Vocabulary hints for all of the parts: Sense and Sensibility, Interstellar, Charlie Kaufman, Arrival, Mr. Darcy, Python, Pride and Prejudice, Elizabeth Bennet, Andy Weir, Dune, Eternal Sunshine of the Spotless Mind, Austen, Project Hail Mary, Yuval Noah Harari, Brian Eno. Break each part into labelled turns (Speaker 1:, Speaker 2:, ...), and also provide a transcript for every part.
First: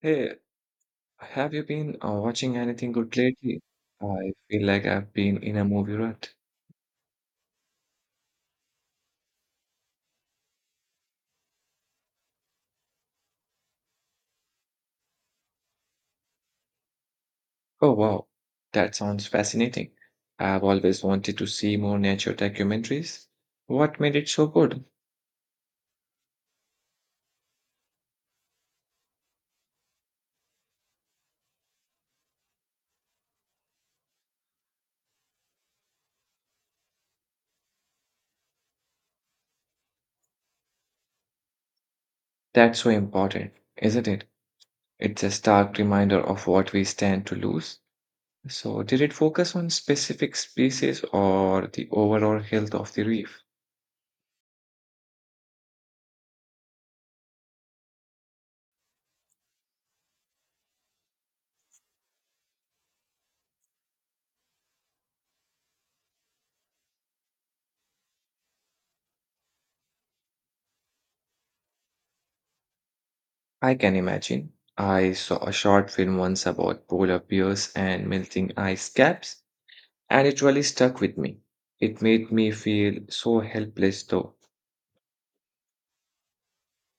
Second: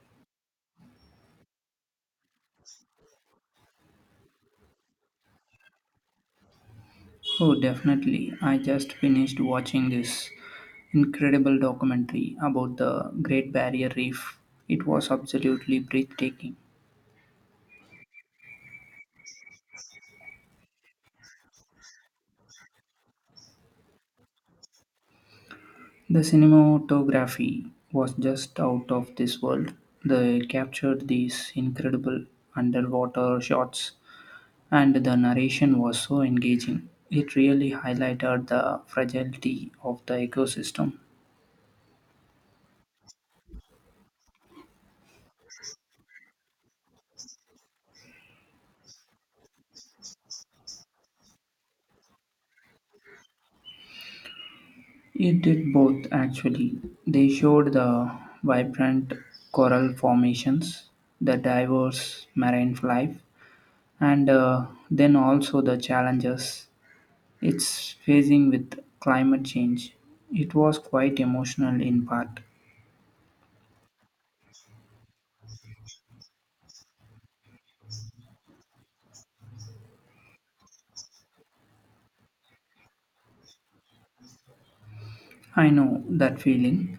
Speaker 1: Hey, have you been watching anything good lately? I feel like I've been in a movie rut.
Speaker 2: Oh, definitely. I just finished watching this incredible documentary about the Great Barrier Reef. It was absolutely breathtaking.
Speaker 1: Oh, wow. That sounds fascinating. I've always wanted to see more nature documentaries. What made it so good?
Speaker 2: The cinematography was just out of this world. They captured these incredible underwater shots, and the narration was so engaging. It really highlighted the fragility of the ecosystem.
Speaker 1: That's so important, isn't it? It's a stark reminder of what we stand to lose. So, did it focus on specific species or the overall health of the reef?
Speaker 2: It did both, actually. They showed the vibrant coral formations, the diverse marine life, and then also the challenges it's facing with climate change. It was quite emotional in part.
Speaker 1: I can imagine. I saw a short film once about polar bears and melting ice caps, and it really stuck with me. It made me feel so helpless, though.
Speaker 2: I know that feeling,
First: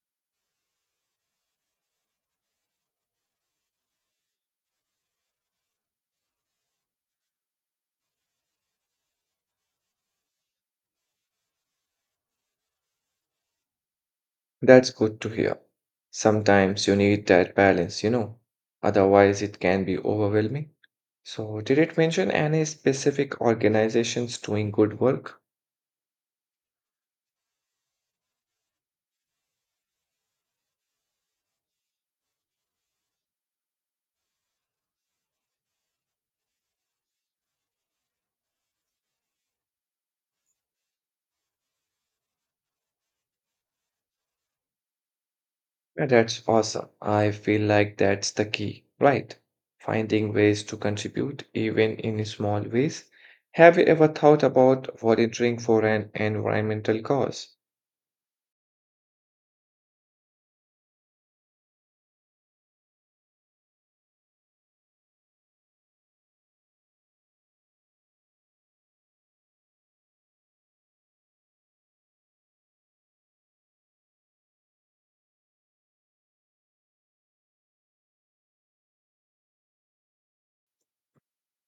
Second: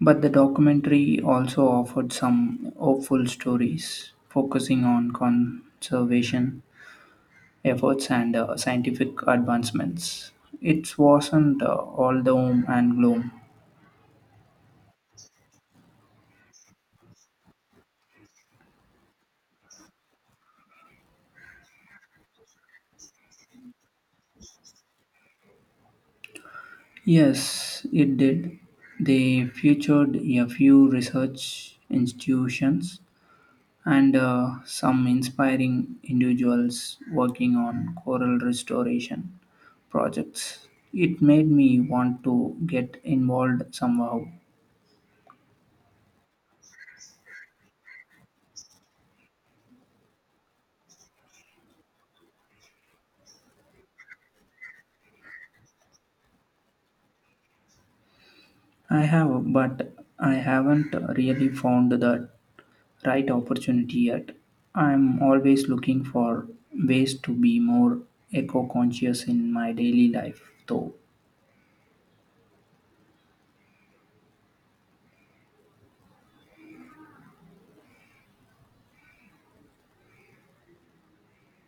Speaker 2: but the documentary also offered some hopeful stories focusing on conservation efforts and scientific advancements. It wasn't all doom and gloom.
Speaker 1: That's good to hear. Sometimes you need that balance, you know, otherwise, it can be overwhelming. So, did it mention any specific organizations doing good work?
Speaker 2: Yes, it did. They featured a few research institutions and some inspiring individuals working on coral restoration projects. It made me want to get involved somehow.
Speaker 1: Yeah, that's awesome. I feel like that's the key, right? Finding ways to contribute, even in small ways. Have you ever thought about volunteering for an environmental cause?
Speaker 2: I have, but I haven't really found the right opportunity yet. I'm always looking for ways to be more eco conscious in my daily life, though.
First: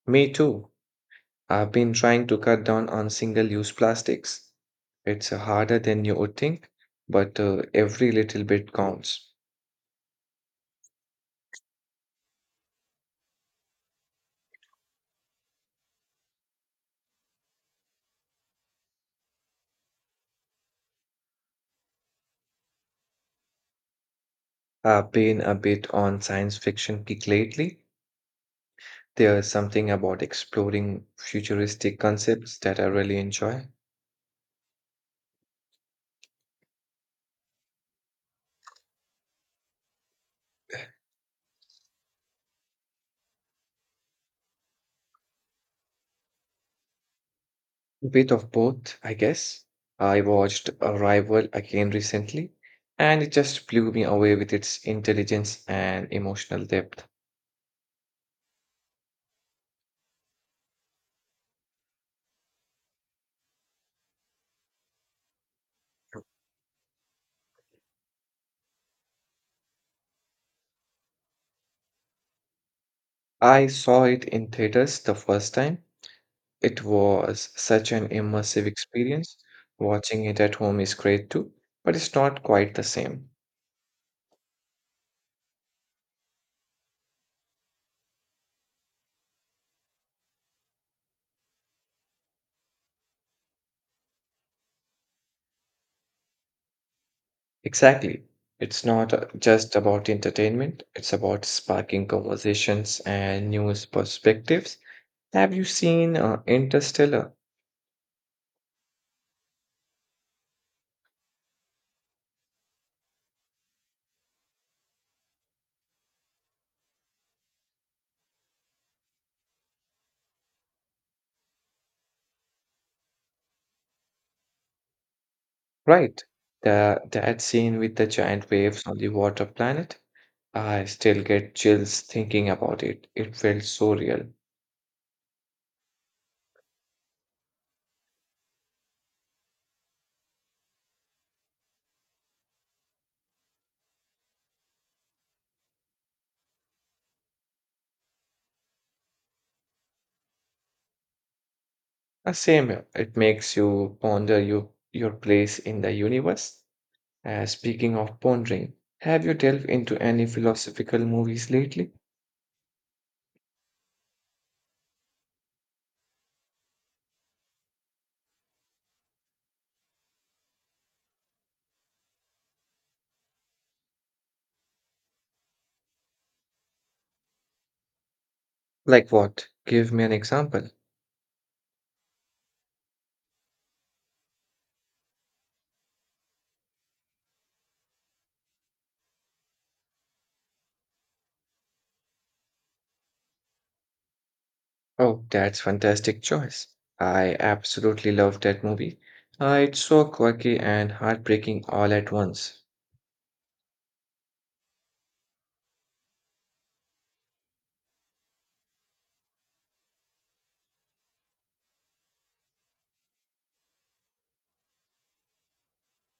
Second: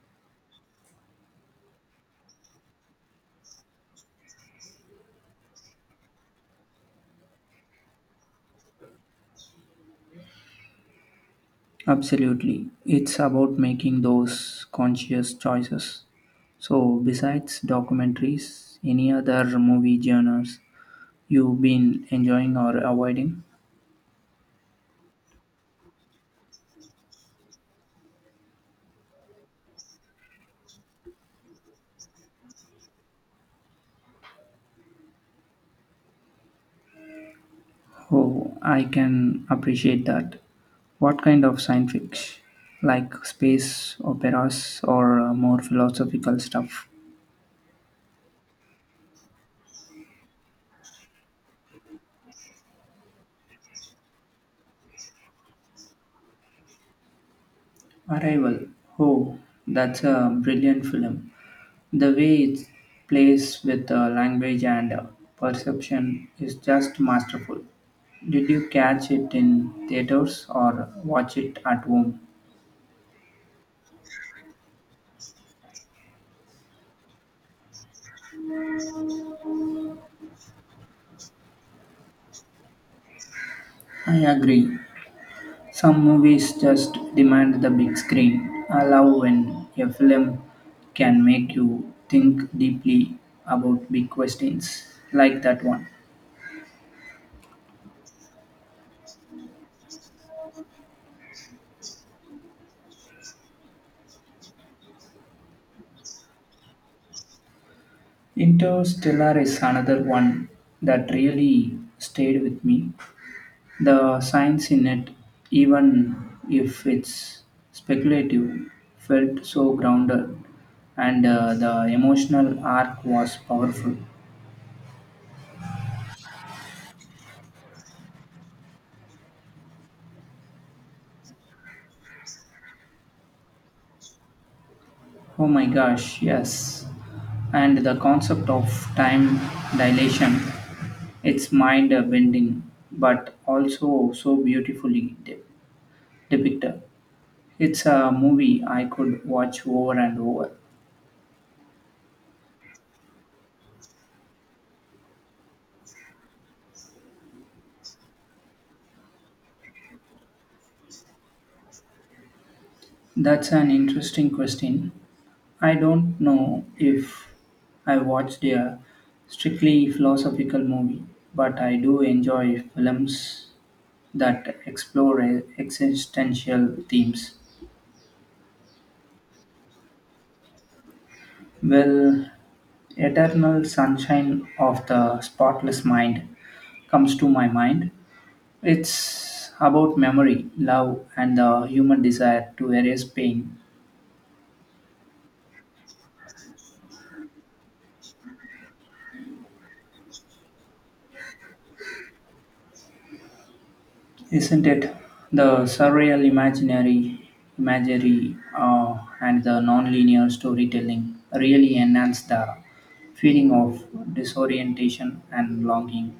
Speaker 1: Me too. I've been trying to cut down on single use plastics. It's harder than you would think, but every little bit counts.
Speaker 2: Absolutely. It's about making those conscious choices. So, besides documentaries, any other movie genres you've been enjoying or avoiding?
Speaker 1: I've been a bit on science fiction kick lately. There's something about exploring futuristic concepts that I really enjoy.
Speaker 2: Oh, I can appreciate that. What kind of science fiction? Like space operas or more philosophical stuff?
Speaker 1: Bit of both, I guess. I watched Arrival again recently, and it just blew me away with its intelligence and emotional depth.
Speaker 2: Arrival. Oh, that's a brilliant film. The way it plays with language and perception is just masterful. Did you catch it in theaters or watch it at home?
Speaker 1: I saw it in theaters the first time. It was such an immersive experience. Watching it at home is great too, but it's not quite the same.
Speaker 2: I agree. Some movies just demand the big screen. I love when a film can make you think deeply about big questions like that one.
Speaker 1: Exactly. It's not just about entertainment, it's about sparking conversations and new perspectives. Have you seen Interstellar?
Speaker 2: Interstellar is another one that really stayed with me. The science in it, even if it's speculative, felt so grounded, and the emotional arc was powerful.
Speaker 1: Right. That scene with the giant waves on the water planet? I still get chills thinking about it. It felt so real.
Speaker 2: Oh my gosh, yes. And the concept of time dilation, it's mind bending, but also so beautifully depicted. It's a movie I could watch over and over.
Speaker 1: Same here. It makes you ponder your place in the universe. Speaking of pondering, have you delved into any philosophical movies lately?
Speaker 2: That's an interesting question. I don't know if I watched a strictly philosophical movie, but I do enjoy films that explore existential themes.
Speaker 1: Like what? Give me an example.
Speaker 2: Well, Eternal Sunshine of the Spotless Mind comes to my mind. It's about memory, love, and the human desire to erase pain.
Speaker 1: Oh, that's fantastic choice. I absolutely love that movie. It's so quirky and heartbreaking all at once.
Speaker 2: Isn't it? The surreal imaginary imagery and the non-linear storytelling really enhance the feeling of disorientation and longing.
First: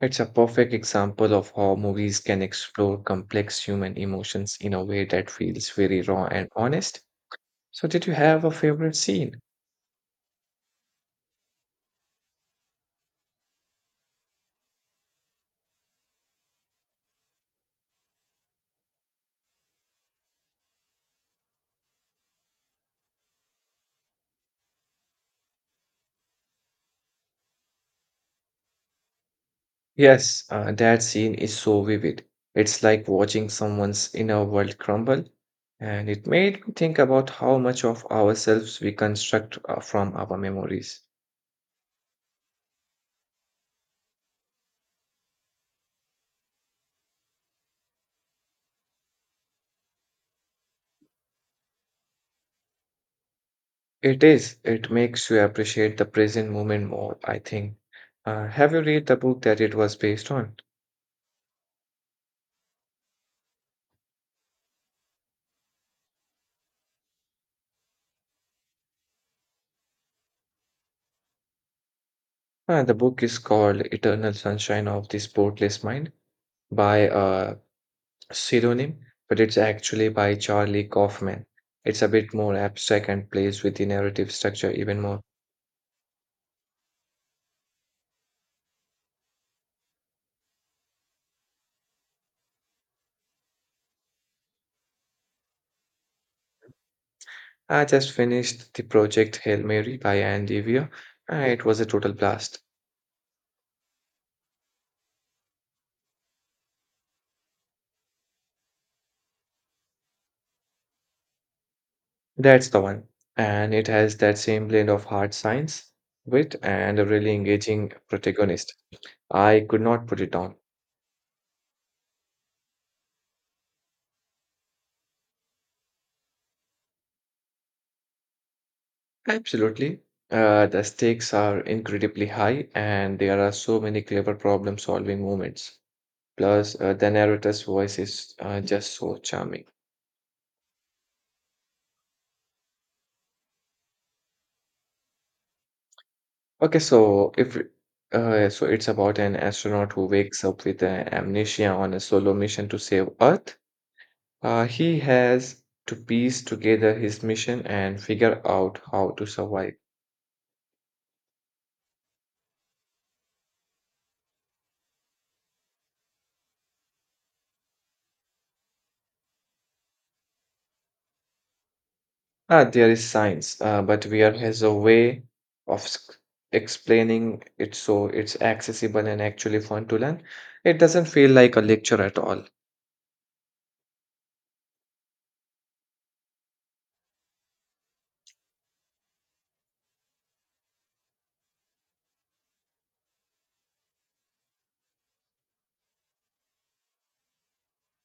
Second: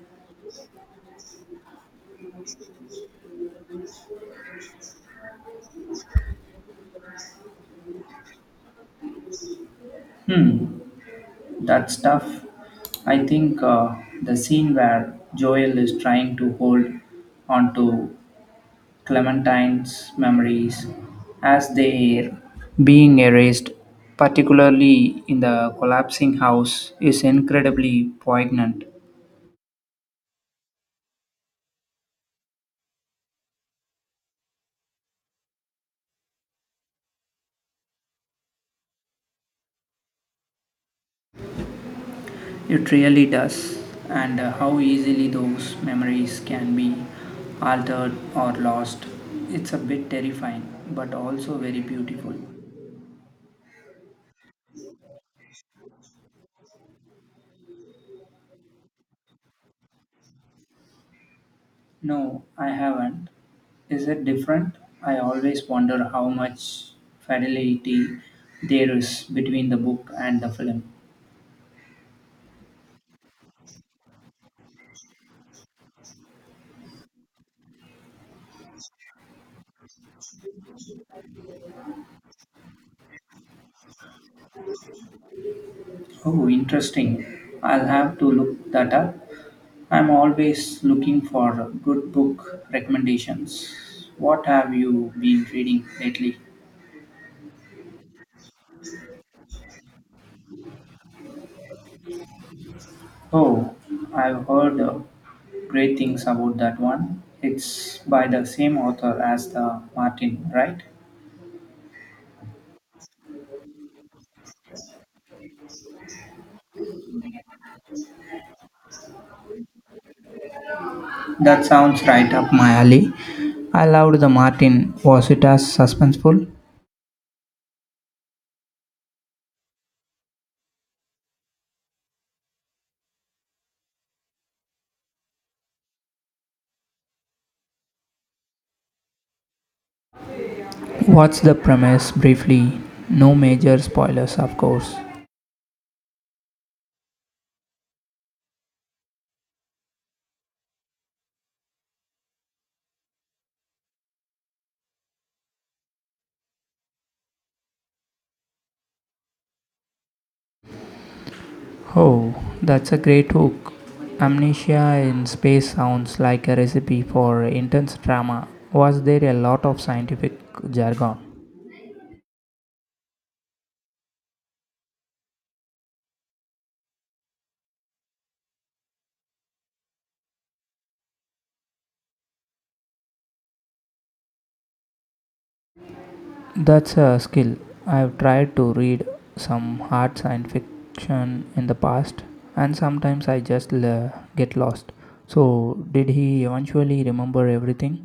Speaker 1: It's a perfect example of how movies can explore complex human emotions in a way that feels very raw and honest. So, did you have a favorite scene?
Speaker 2: Hmm, that's tough. I think the scene where Joel is trying to hold onto Clementine's memories as they being erased, particularly in the collapsing house, is incredibly poignant.
Speaker 1: Yes, that scene is so vivid. It's like watching someone's inner world crumble, and it made me think about how much of ourselves we construct from our memories.
Speaker 2: It really does, and how easily those memories can be altered or lost. It's a bit terrifying, but also very beautiful.
Speaker 1: It is, it makes you appreciate the present moment more, I think. Have you read the book that it was based on?
Speaker 2: No, I haven't. Is it different? I always wonder how much fidelity there is between the book and the film.
Speaker 1: The book is called Eternal Sunshine of the Spotless Mind by pseudonym, but it's actually by Charlie Kaufman. It's a bit more abstract and plays with the narrative structure even more.
Speaker 2: Oh, interesting. I'll have to look that up. I'm always looking for good book recommendations. What have you been reading lately?
Speaker 1: I just finished the project Hail Mary by Andy Weir, and it was a total blast.
Speaker 2: Oh, I've heard great things about that one. It's by the same author as the Martin, right?
Speaker 1: That's the one. And it has that same blend of hard science, wit, and a really engaging protagonist. I could not put it down.
Speaker 2: That sounds right up my alley. I loved the Martin. Was it as suspenseful?
Speaker 1: Absolutely. The stakes are incredibly high, and there are so many clever problem solving moments. Plus, the narrator's voice is just so charming.
Speaker 2: What's the premise briefly? No major spoilers, of course.
Speaker 1: Okay, so if so, it's about an astronaut who wakes up with amnesia on a solo mission to save Earth. He has to piece together his mission and figure out how to survive.
Speaker 2: Oh, that's a great hook. Amnesia in space sounds like a recipe for intense drama. Was there a lot of scientific jargon?
Speaker 1: Ah, there is science, but Weir has a way of explaining it so it's accessible and actually fun to learn. It doesn't feel like a lecture at all.
Speaker 2: That's a skill. I've tried to read some hard science fiction in the past, and sometimes I just get lost. So, did he eventually remember everything?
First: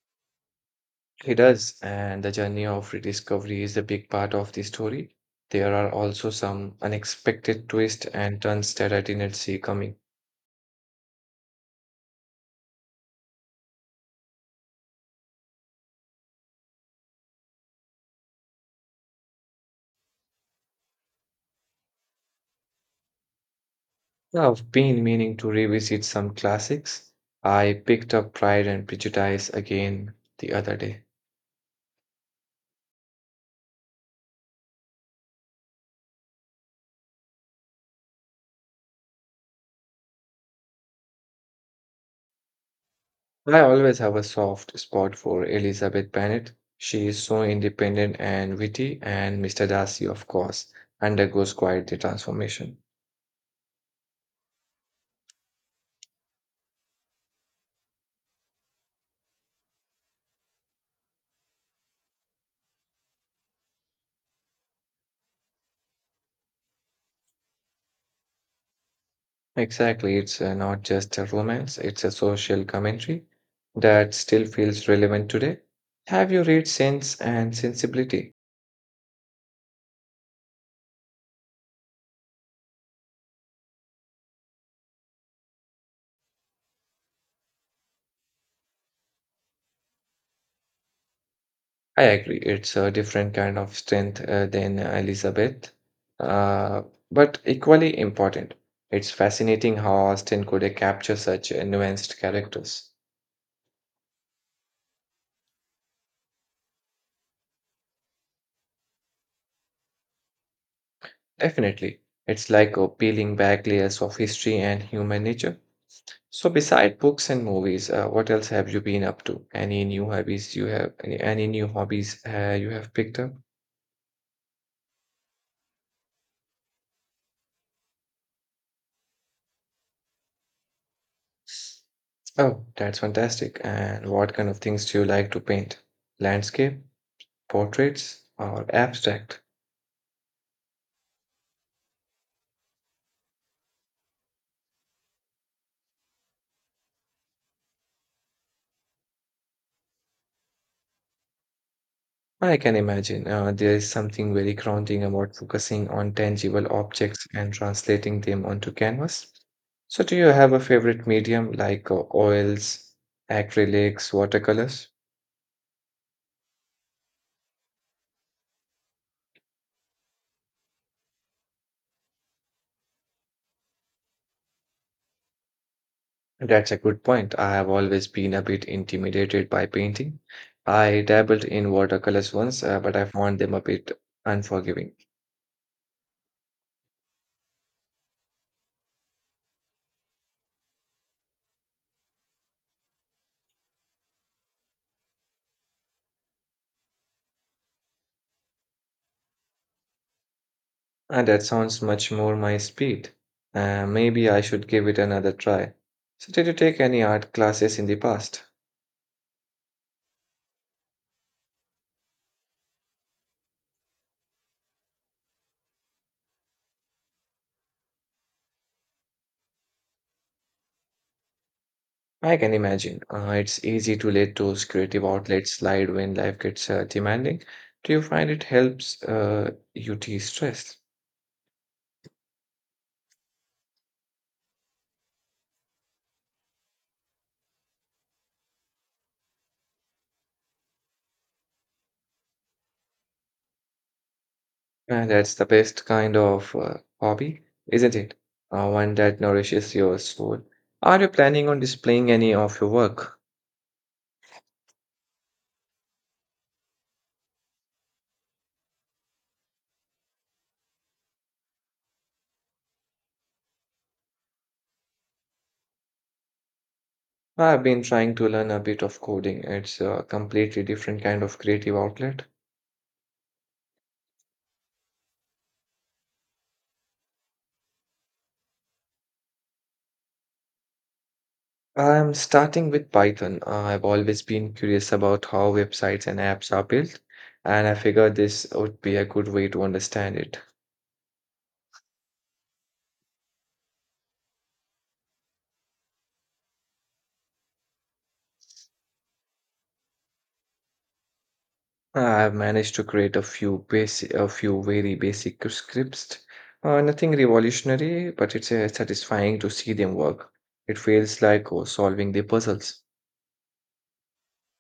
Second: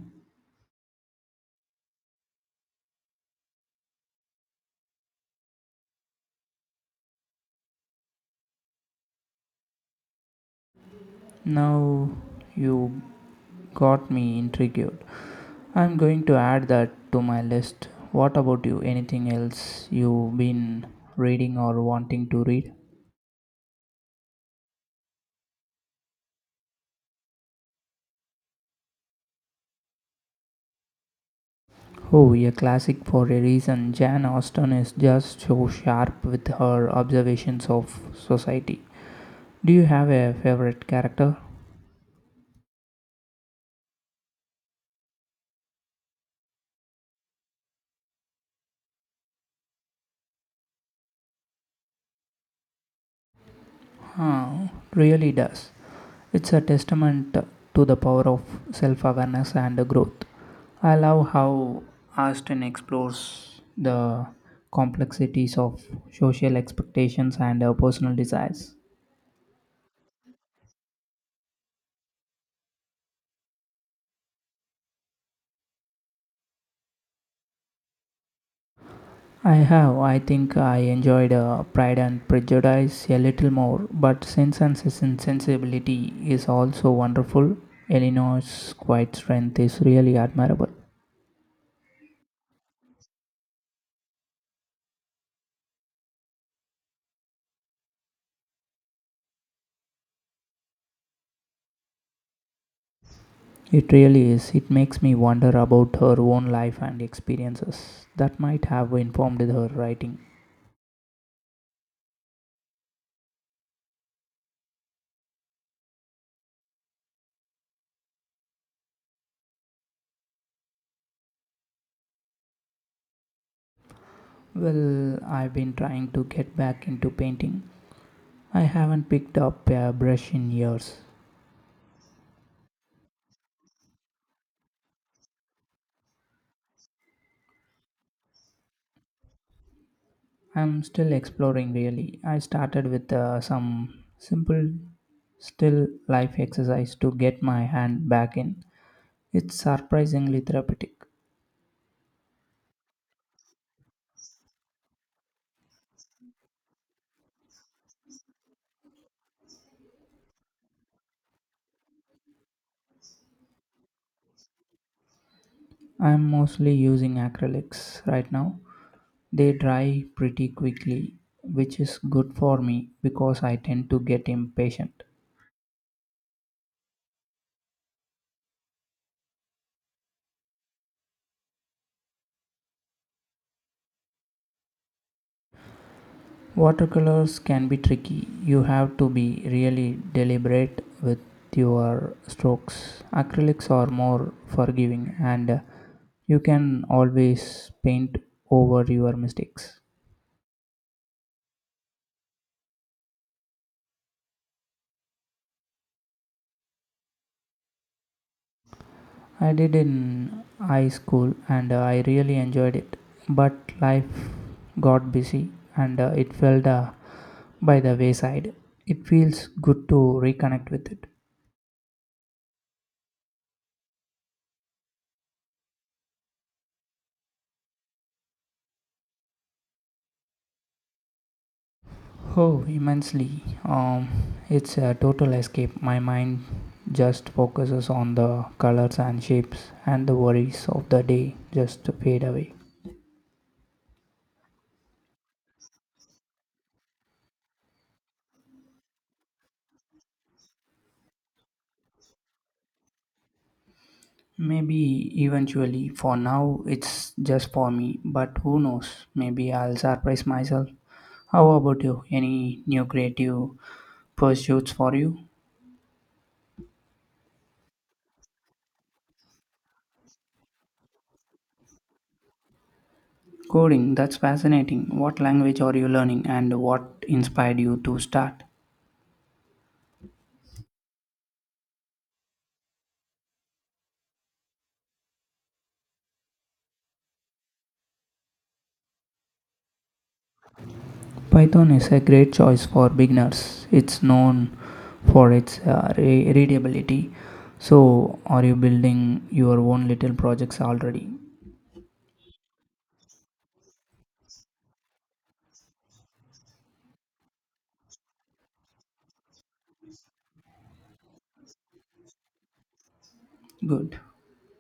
Speaker 1: He does, and the journey of rediscovery is a big part of the story. There are also some unexpected twists and turns that I didn't see coming.
Speaker 2: Now you got me intrigued. I'm going to add that to my list. What about you? Anything else you've been reading or wanting to read?
Speaker 1: Yeah, I've been meaning to revisit some classics. I picked up Pride and Prejudice again the other day.
Speaker 2: Oh, a classic for a reason. Jane Austen is just so sharp with her observations of society. Do you have a favorite character?
Speaker 1: I always have a soft spot for Elizabeth Bennet. She is so independent and witty, and Mr. Darcy, of course, undergoes quite the transformation.
Speaker 2: Huh, really does. It's a testament to the power of self awareness and growth. I love how Austin explores the complexities of social expectations and personal desires.
Speaker 1: Exactly. It's not just a romance, it's a social commentary that still feels relevant today. Have you read Sense and Sensibility?
Speaker 2: I have, I think I enjoyed Pride and Prejudice a little more, but Sensibility is also wonderful. Eleanor's quiet strength is really admirable.
Speaker 1: I agree. It's a different kind of strength than Elizabeth, uh, but equally important. It's fascinating how Austen could capture such nuanced characters.
Speaker 2: It really is. It makes me wonder about her own life and experiences that might have informed her writing.
Speaker 1: Definitely. It's like peeling back layers of history and human nature. So beside books and movies, what else have you been up to? Any new hobbies you have? Any new hobbies you have picked up?
Speaker 2: Well, I've been trying to get back into painting. I haven't picked up a brush in years.
Speaker 1: Oh, that's fantastic. And what kind of things do you like to paint? Landscape, portraits, or abstract?
Speaker 2: I'm still exploring, really. I started with some simple still life exercise to get my hand back in. It's surprisingly therapeutic.
Speaker 1: I can imagine, there is something very grounding about focusing on tangible objects and translating them onto canvas. So, do you have a favorite medium like oils, acrylics, watercolors?
Speaker 2: I'm mostly using acrylics right now. They dry pretty quickly, which is good for me because I tend to get impatient.
Speaker 1: That's a good point. I have always been a bit intimidated by painting. I dabbled in watercolors once, but I found them a bit unforgiving.
Speaker 2: Watercolors can be tricky. You have to be really deliberate with your strokes. Acrylics are more forgiving and you can always paint over your mistakes.
Speaker 1: And that sounds much more my speed. Maybe I should give it another try. So, did you take any art classes in the past?
Speaker 2: I did in high school and I really enjoyed it, but life got busy and it felt by the wayside. It feels good to reconnect with it.
Speaker 1: I can imagine. It's easy to let those creative outlets slide when life gets demanding. Do you find it helps you de-stress?
Speaker 2: Oh, immensely. It's a total escape. My mind just focuses on the colors and shapes, and the worries of the day just fade away.
Speaker 1: That's the best kind of hobby, isn't it? One that nourishes your soul. Are you planning on displaying any of your work?
Speaker 2: Maybe eventually, for now, it's just for me, but who knows? Maybe I'll surprise myself. How about you? Any new creative pursuits for you?
Speaker 1: I've been trying to learn a bit of coding. It's a completely different kind of creative outlet.
Speaker 2: Coding, that's fascinating. What language are you learning, and what inspired you to start?
Speaker 1: I'm starting with Python. I've always been curious about how websites and apps are built, and I figured this would be a good way to understand it.
Speaker 2: Python is a great choice for beginners. It's known for its readability. So, are you building your own little projects already?
Speaker 1: I've managed to create a few very basic scripts. Nothing revolutionary, but it's satisfying to see them work. It feels like oh, solving the puzzles.
Speaker 2: Good.